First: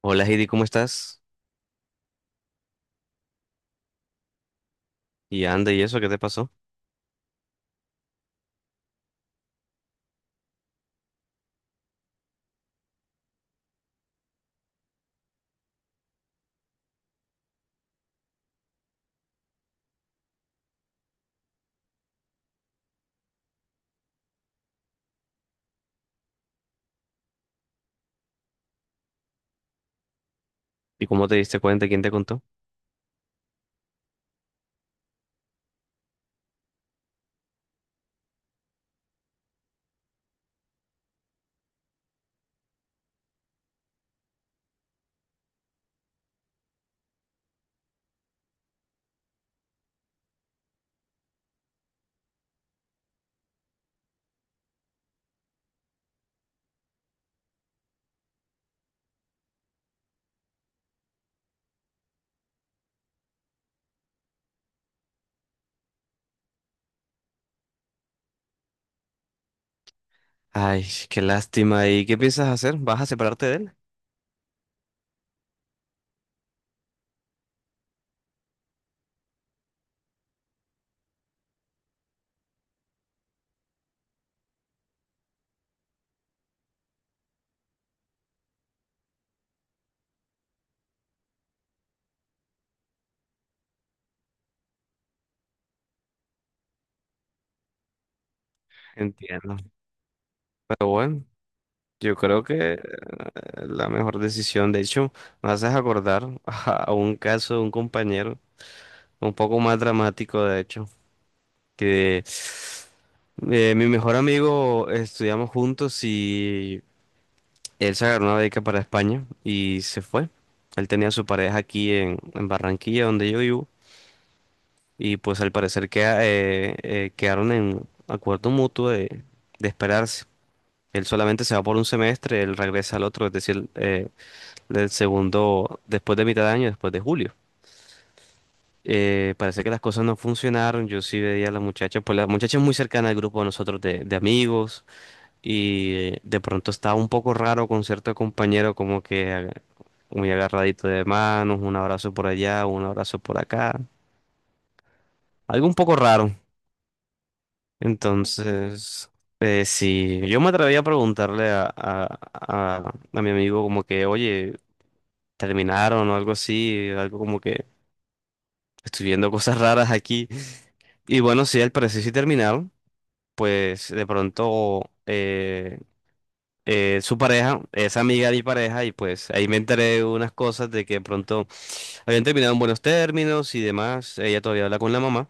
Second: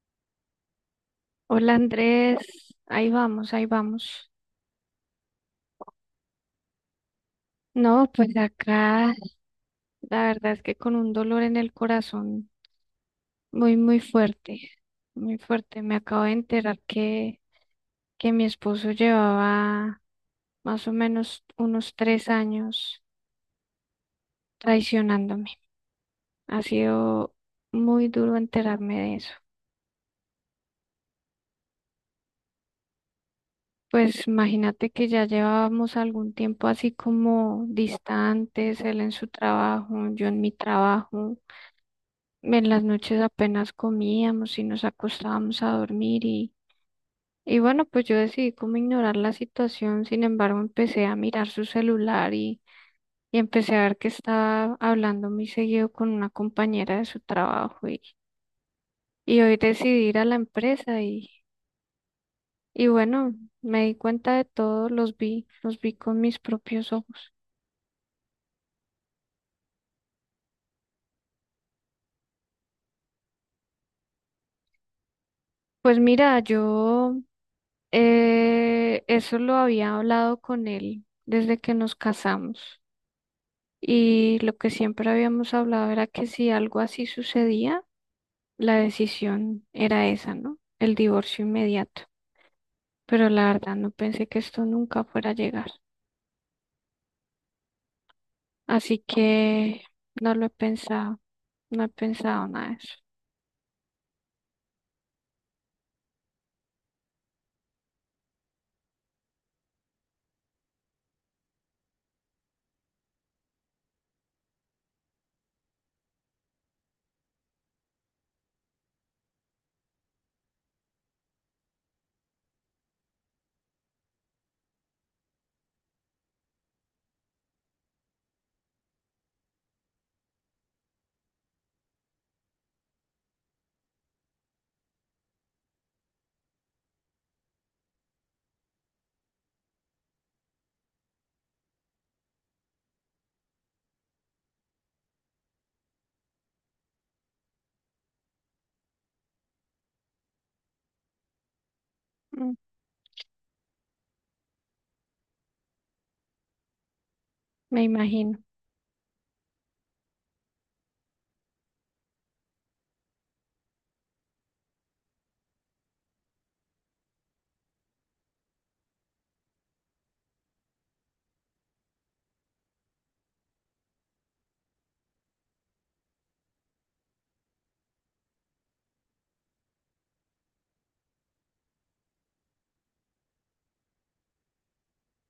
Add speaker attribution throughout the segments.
Speaker 1: Hola Heidi, ¿cómo estás?
Speaker 2: Hola Andrés, ahí vamos, ahí vamos.
Speaker 1: Y anda, ¿y eso qué te pasó?
Speaker 2: No, pues acá la verdad es que con un dolor en el corazón muy, muy fuerte, muy fuerte. Me acabo de enterar que mi esposo llevaba más o menos unos 3 años traicionándome. Ha sido muy duro enterarme de eso.
Speaker 1: ¿Y cómo te diste cuenta? ¿Quién te contó?
Speaker 2: Pues imagínate que ya llevábamos algún tiempo así como distantes, él en su trabajo, yo en mi trabajo. En las noches apenas comíamos y nos acostábamos a dormir y bueno, pues yo decidí como ignorar la situación. Sin embargo, empecé a mirar su celular y empecé a ver que estaba hablando muy seguido con una compañera de su trabajo y hoy decidí ir a la empresa y bueno, me di cuenta de todo, los vi con mis propios ojos.
Speaker 1: Ay, qué lástima. ¿Y qué piensas hacer? ¿Vas a separarte de él?
Speaker 2: Pues mira, yo eso lo había hablado con él desde que nos casamos. Y lo que siempre habíamos hablado era que si algo así sucedía, la decisión era esa, ¿no? El divorcio inmediato. Pero la verdad no pensé que esto nunca fuera a llegar. Así
Speaker 1: Entiendo.
Speaker 2: que no lo he
Speaker 1: Pero
Speaker 2: pensado,
Speaker 1: bueno,
Speaker 2: no he
Speaker 1: yo creo
Speaker 2: pensado nada de
Speaker 1: que
Speaker 2: eso.
Speaker 1: la mejor decisión, de hecho, me haces acordar a un caso de un compañero, un poco más dramático, de hecho, que mi mejor amigo estudiamos juntos y él se agarró una beca para España y se fue. Él tenía a su pareja aquí en Barranquilla, donde yo vivo. Y pues al parecer quedaron en acuerdo mutuo de esperarse. Él solamente se va por un semestre, él regresa al otro, es decir, el segundo después de mitad de año, después de julio. Parece que las cosas no funcionaron. Yo sí veía a la muchacha, pues la muchacha es muy cercana al grupo de nosotros de amigos y de pronto estaba un poco raro con cierto compañero, como que muy agarradito de manos, un abrazo por
Speaker 2: Mm.
Speaker 1: allá, un abrazo por acá. Algo un poco raro.
Speaker 2: Me imagino.
Speaker 1: Entonces, sí, yo me atreví a preguntarle a mi amigo como que, oye, terminaron o algo así, algo como que estoy viendo cosas raras aquí. Y bueno, sí, al parecer sí terminaron, pues de pronto su pareja es amiga de mi pareja y pues ahí me enteré de unas cosas de que de pronto habían terminado en buenos términos y demás, ella todavía habla con la mamá.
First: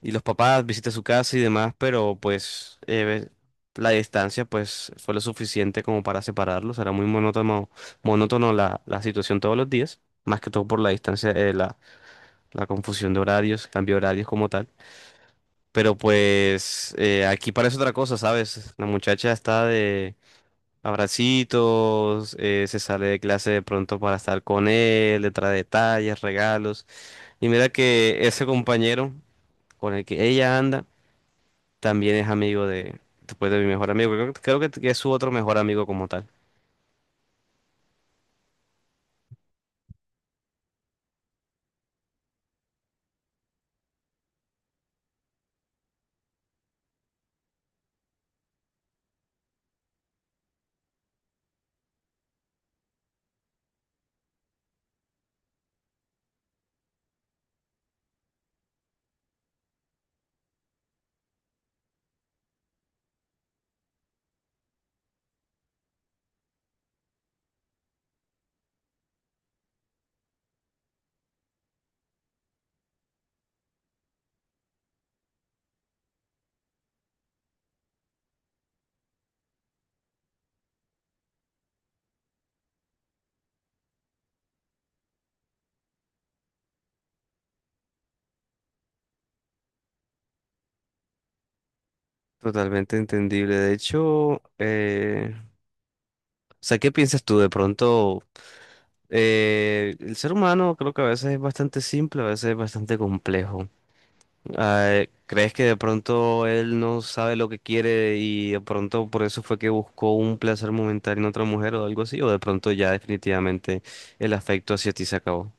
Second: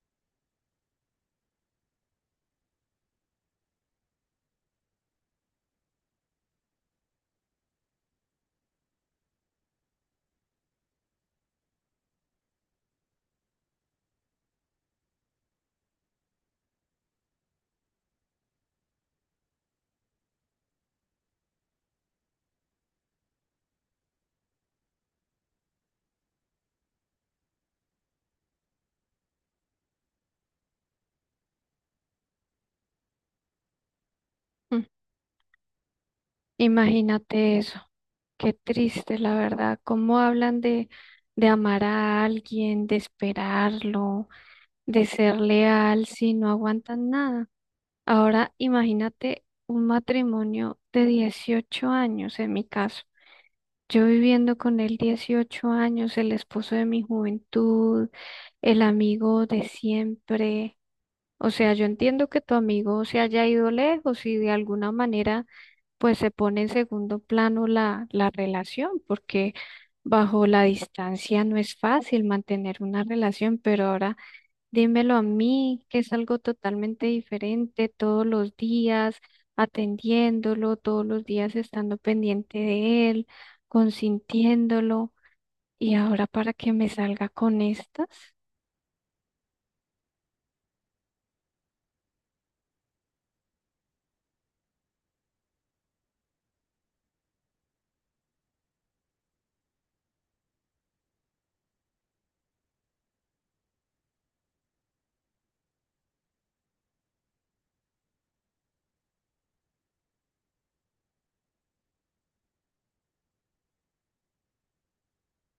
Speaker 1: Y los papás visité su casa y demás, pero pues la distancia pues fue lo suficiente como para separarlos. Era muy monótono, monótono la situación todos los días, más que todo por la distancia, la confusión de horarios, cambio de horarios como tal. Pero pues aquí parece otra cosa, ¿sabes? La muchacha está de abracitos, se sale de clase de pronto para estar con él, le trae detalles, regalos. Y mira que ese compañero con el que ella anda también es amigo de, después de mi mejor amigo. Creo, que creo que
Speaker 2: Mm.
Speaker 1: que es su otro mejor amigo como tal.
Speaker 2: Imagínate eso. Qué triste, la verdad. ¿Cómo hablan de amar a alguien, de esperarlo, de ser leal si no aguantan nada? Ahora imagínate un matrimonio de 18 años en mi caso. Yo viviendo con él 18 años, el esposo de mi juventud, el amigo de siempre. O sea, yo entiendo que tu amigo se haya ido lejos y de alguna manera pues se pone en segundo plano la relación, porque bajo la distancia no es fácil mantener una relación, pero ahora dímelo a mí, que es algo totalmente diferente todos los días, atendiéndolo, todos los días estando pendiente de él, consintiéndolo. Y ahora para que me salga con estas,
Speaker 1: Totalmente entendible. De hecho, o sea, ¿qué piensas tú? De pronto, el ser humano creo que a veces es bastante simple, a veces es bastante complejo. Ah, ¿crees que de pronto él no sabe lo que quiere y de pronto por eso fue que buscó un placer momentáneo en otra mujer o algo así? ¿O de pronto ya definitivamente el afecto hacia ti se acabó?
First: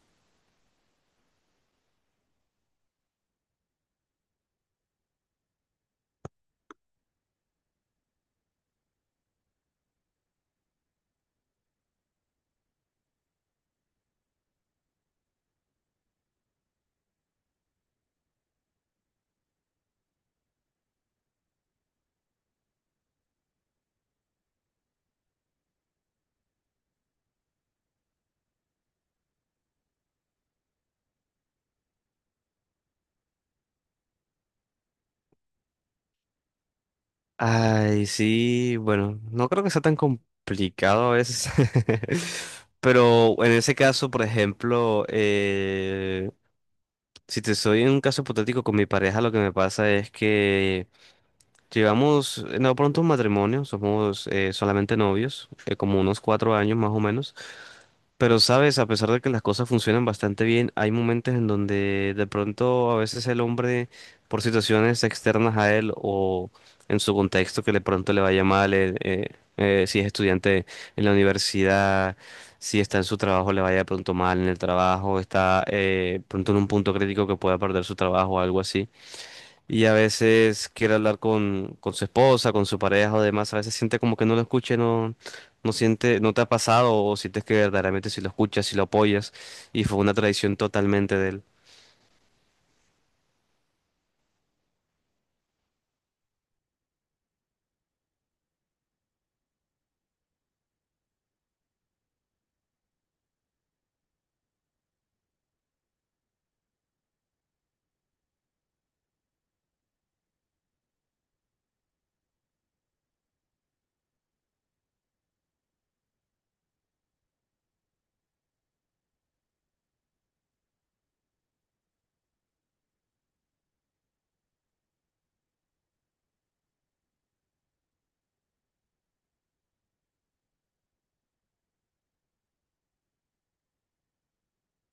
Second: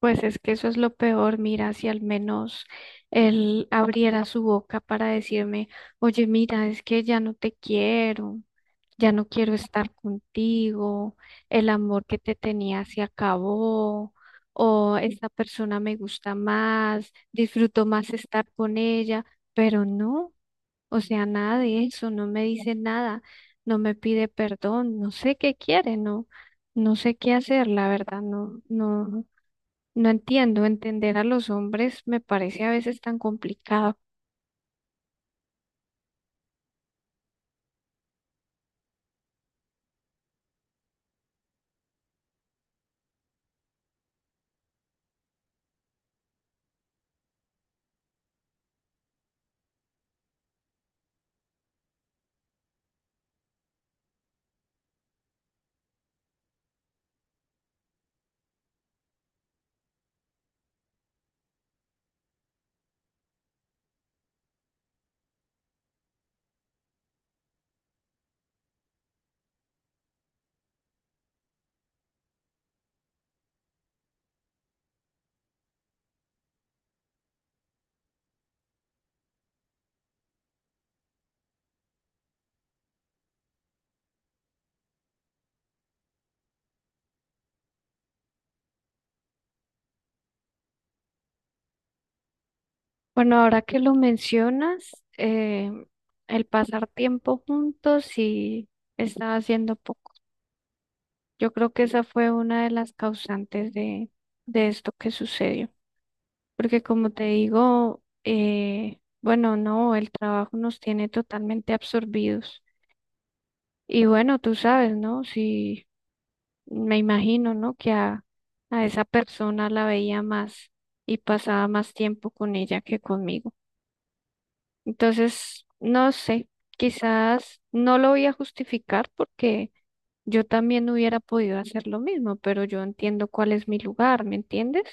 Speaker 2: pues es que eso es lo peor. Mira, si al menos él abriera su boca para decirme, oye, mira, es que ya no te quiero. Ya no quiero estar contigo, el amor que te tenía se acabó, o esta persona me gusta más, disfruto más estar con ella, pero no, o sea, nada de eso, no me dice nada, no me pide perdón, no sé qué quiere, no, no sé qué hacer, la verdad, no, no, no entiendo. Entender a los hombres me parece a veces tan complicado.
Speaker 1: Ay, sí, bueno, no creo que sea tan complicado a veces. Pero en ese caso, por ejemplo, si te soy en un caso hipotético con mi pareja, lo que me pasa es que llevamos, no pronto un matrimonio, somos solamente novios, como unos cuatro años más o menos. Pero sabes, a pesar de que las cosas funcionan bastante bien, hay momentos en donde de pronto a veces el hombre, por situaciones externas a él o en su contexto que de pronto le vaya mal, si es estudiante en la universidad, si está en su trabajo, le vaya de pronto mal en el trabajo, está pronto en un punto crítico que pueda perder su trabajo o algo así. Y a veces quiere hablar con su esposa, con su pareja o demás. A veces siente como que no lo escuche, no, no siente, no te ha pasado o sientes que verdaderamente si lo escuchas, si lo apoyas. Y fue una tradición totalmente de él.
Speaker 2: Bueno, ahora que lo mencionas, eh, el pasar tiempo juntos sí estaba haciendo poco. Yo creo que esa fue una de las causantes de esto que sucedió. Porque como te digo, bueno, no, el trabajo nos tiene totalmente absorbidos. Y bueno, tú sabes, ¿no? Si me imagino, ¿no? Que a esa persona la veía más y pasaba más tiempo con ella que conmigo. Entonces, no sé, quizás no lo voy a justificar porque yo también hubiera podido hacer lo mismo, pero yo entiendo cuál es mi lugar, ¿me entiendes?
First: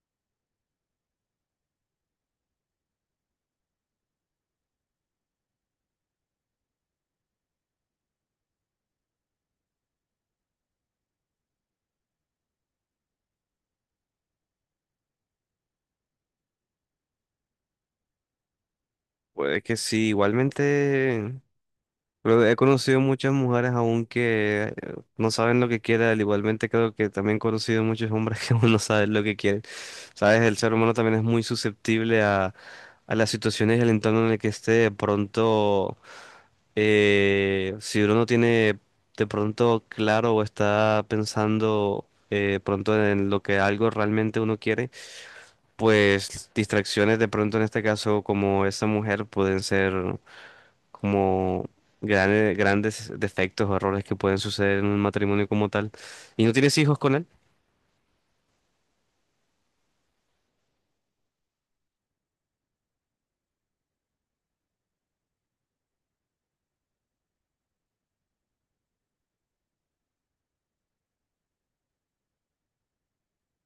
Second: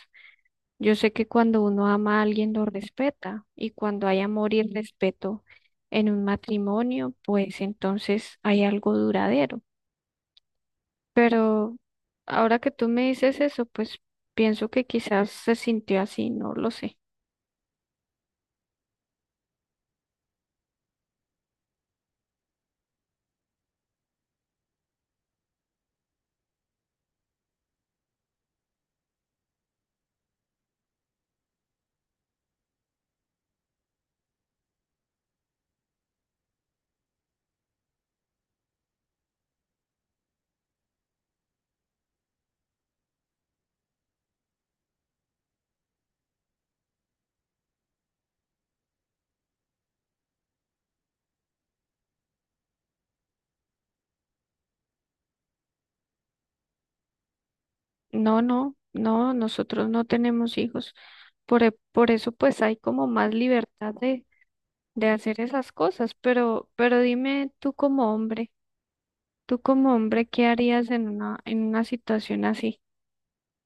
Speaker 2: Yo sé que cuando uno ama a alguien lo respeta, y cuando hay amor y respeto en un matrimonio, pues entonces hay algo duradero. Pero ahora que tú me dices eso, pues pienso que quizás se sintió así, no lo sé.
Speaker 1: Puede que sí, igualmente. Pero he conocido muchas mujeres aún que no saben lo que quieren. Igualmente creo que también he conocido muchos hombres que aún no saben lo que quieren. Sabes, el ser humano también es muy susceptible a las situaciones y al entorno en el que esté. De pronto. Si uno no tiene de pronto claro o está pensando pronto en lo que algo realmente uno quiere, pues distracciones de pronto en este caso como esa mujer pueden ser como grandes defectos o errores que pueden suceder en un matrimonio como tal. ¿Y no tienes hijos con él?
Speaker 2: No, no, no, nosotros no tenemos hijos. Por, e- por eso pues hay como más libertad de hacer esas cosas, pero dime tú como hombre, ¿qué harías en una situación así?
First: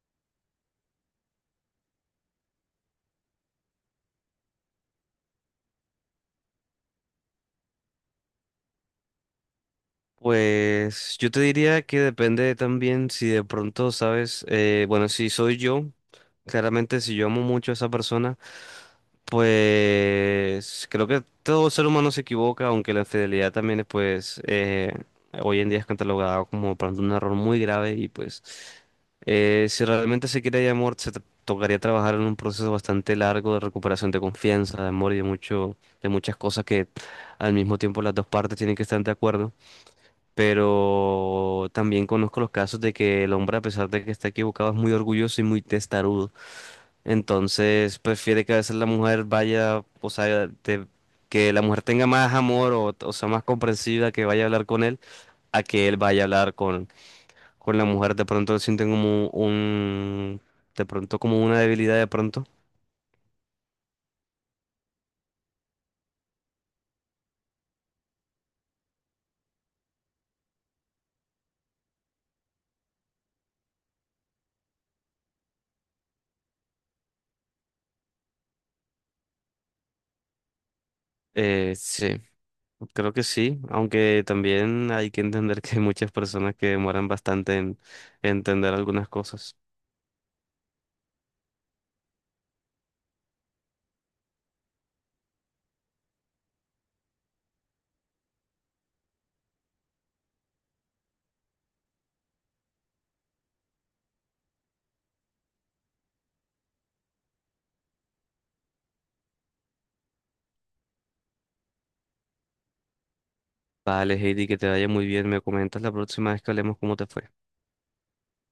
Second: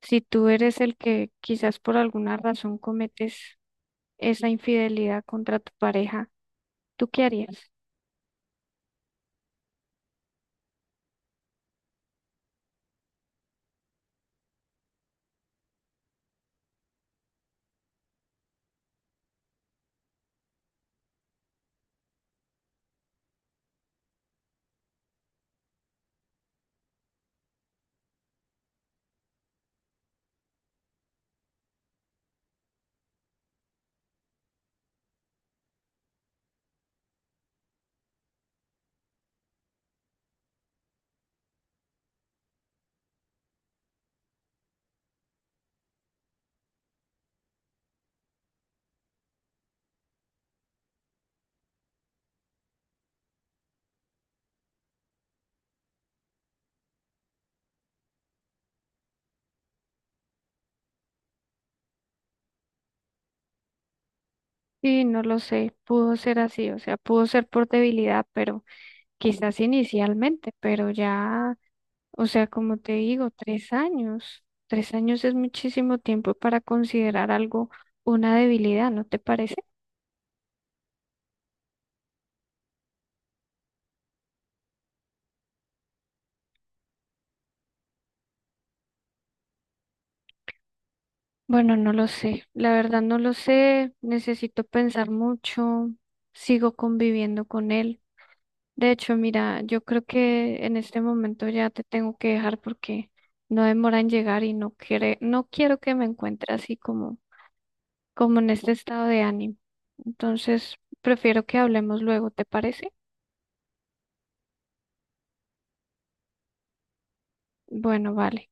Speaker 2: Si tú eres el que quizás por alguna razón cometes esa infidelidad contra tu pareja, ¿tú qué harías?
Speaker 1: Pues yo te diría que depende también si de pronto sabes, bueno, si soy yo. Claramente, si yo amo mucho a esa persona, pues creo que todo ser humano se equivoca, aunque la infidelidad también es, pues, hoy en día es catalogada como por ejemplo, un error muy grave y pues, si realmente se quiere hay amor, tocaría trabajar en un proceso bastante largo de recuperación de confianza, de amor y de mucho, de muchas cosas que al mismo tiempo las dos partes tienen que estar de acuerdo. Pero también conozco los casos de que el hombre, a pesar de que está equivocado, es muy orgulloso y muy testarudo. Entonces prefiere que a veces la mujer vaya, o sea, que la mujer tenga más amor o sea más comprensiva que vaya a hablar con él, a que él vaya a hablar con la mujer. De pronto sienten como un, de pronto como una debilidad de pronto.
Speaker 2: Sí, no lo sé, pudo ser así, o sea, pudo ser por debilidad, pero quizás inicialmente, pero ya... O sea, como te digo, 3 años. 3 años es muchísimo tiempo para considerar algo una debilidad, ¿no te parece?
Speaker 1: Sí, creo que sí, aunque también hay que entender que hay muchas personas que demoran bastante en entender algunas cosas.
Speaker 2: Bueno, no lo sé. La verdad no lo sé. Necesito pensar mucho. Sigo conviviendo con él. De hecho, mira, yo creo que en este momento ya te tengo que dejar porque no demora en llegar y no quiere, no quiero que me encuentre así como, como en este estado de ánimo. Entonces, prefiero que hablemos luego, ¿te parece?
Speaker 1: Vale, Heidi, que te vaya muy bien. Me comentas la próxima vez que hablemos cómo te fue.
Speaker 2: Bueno, vale.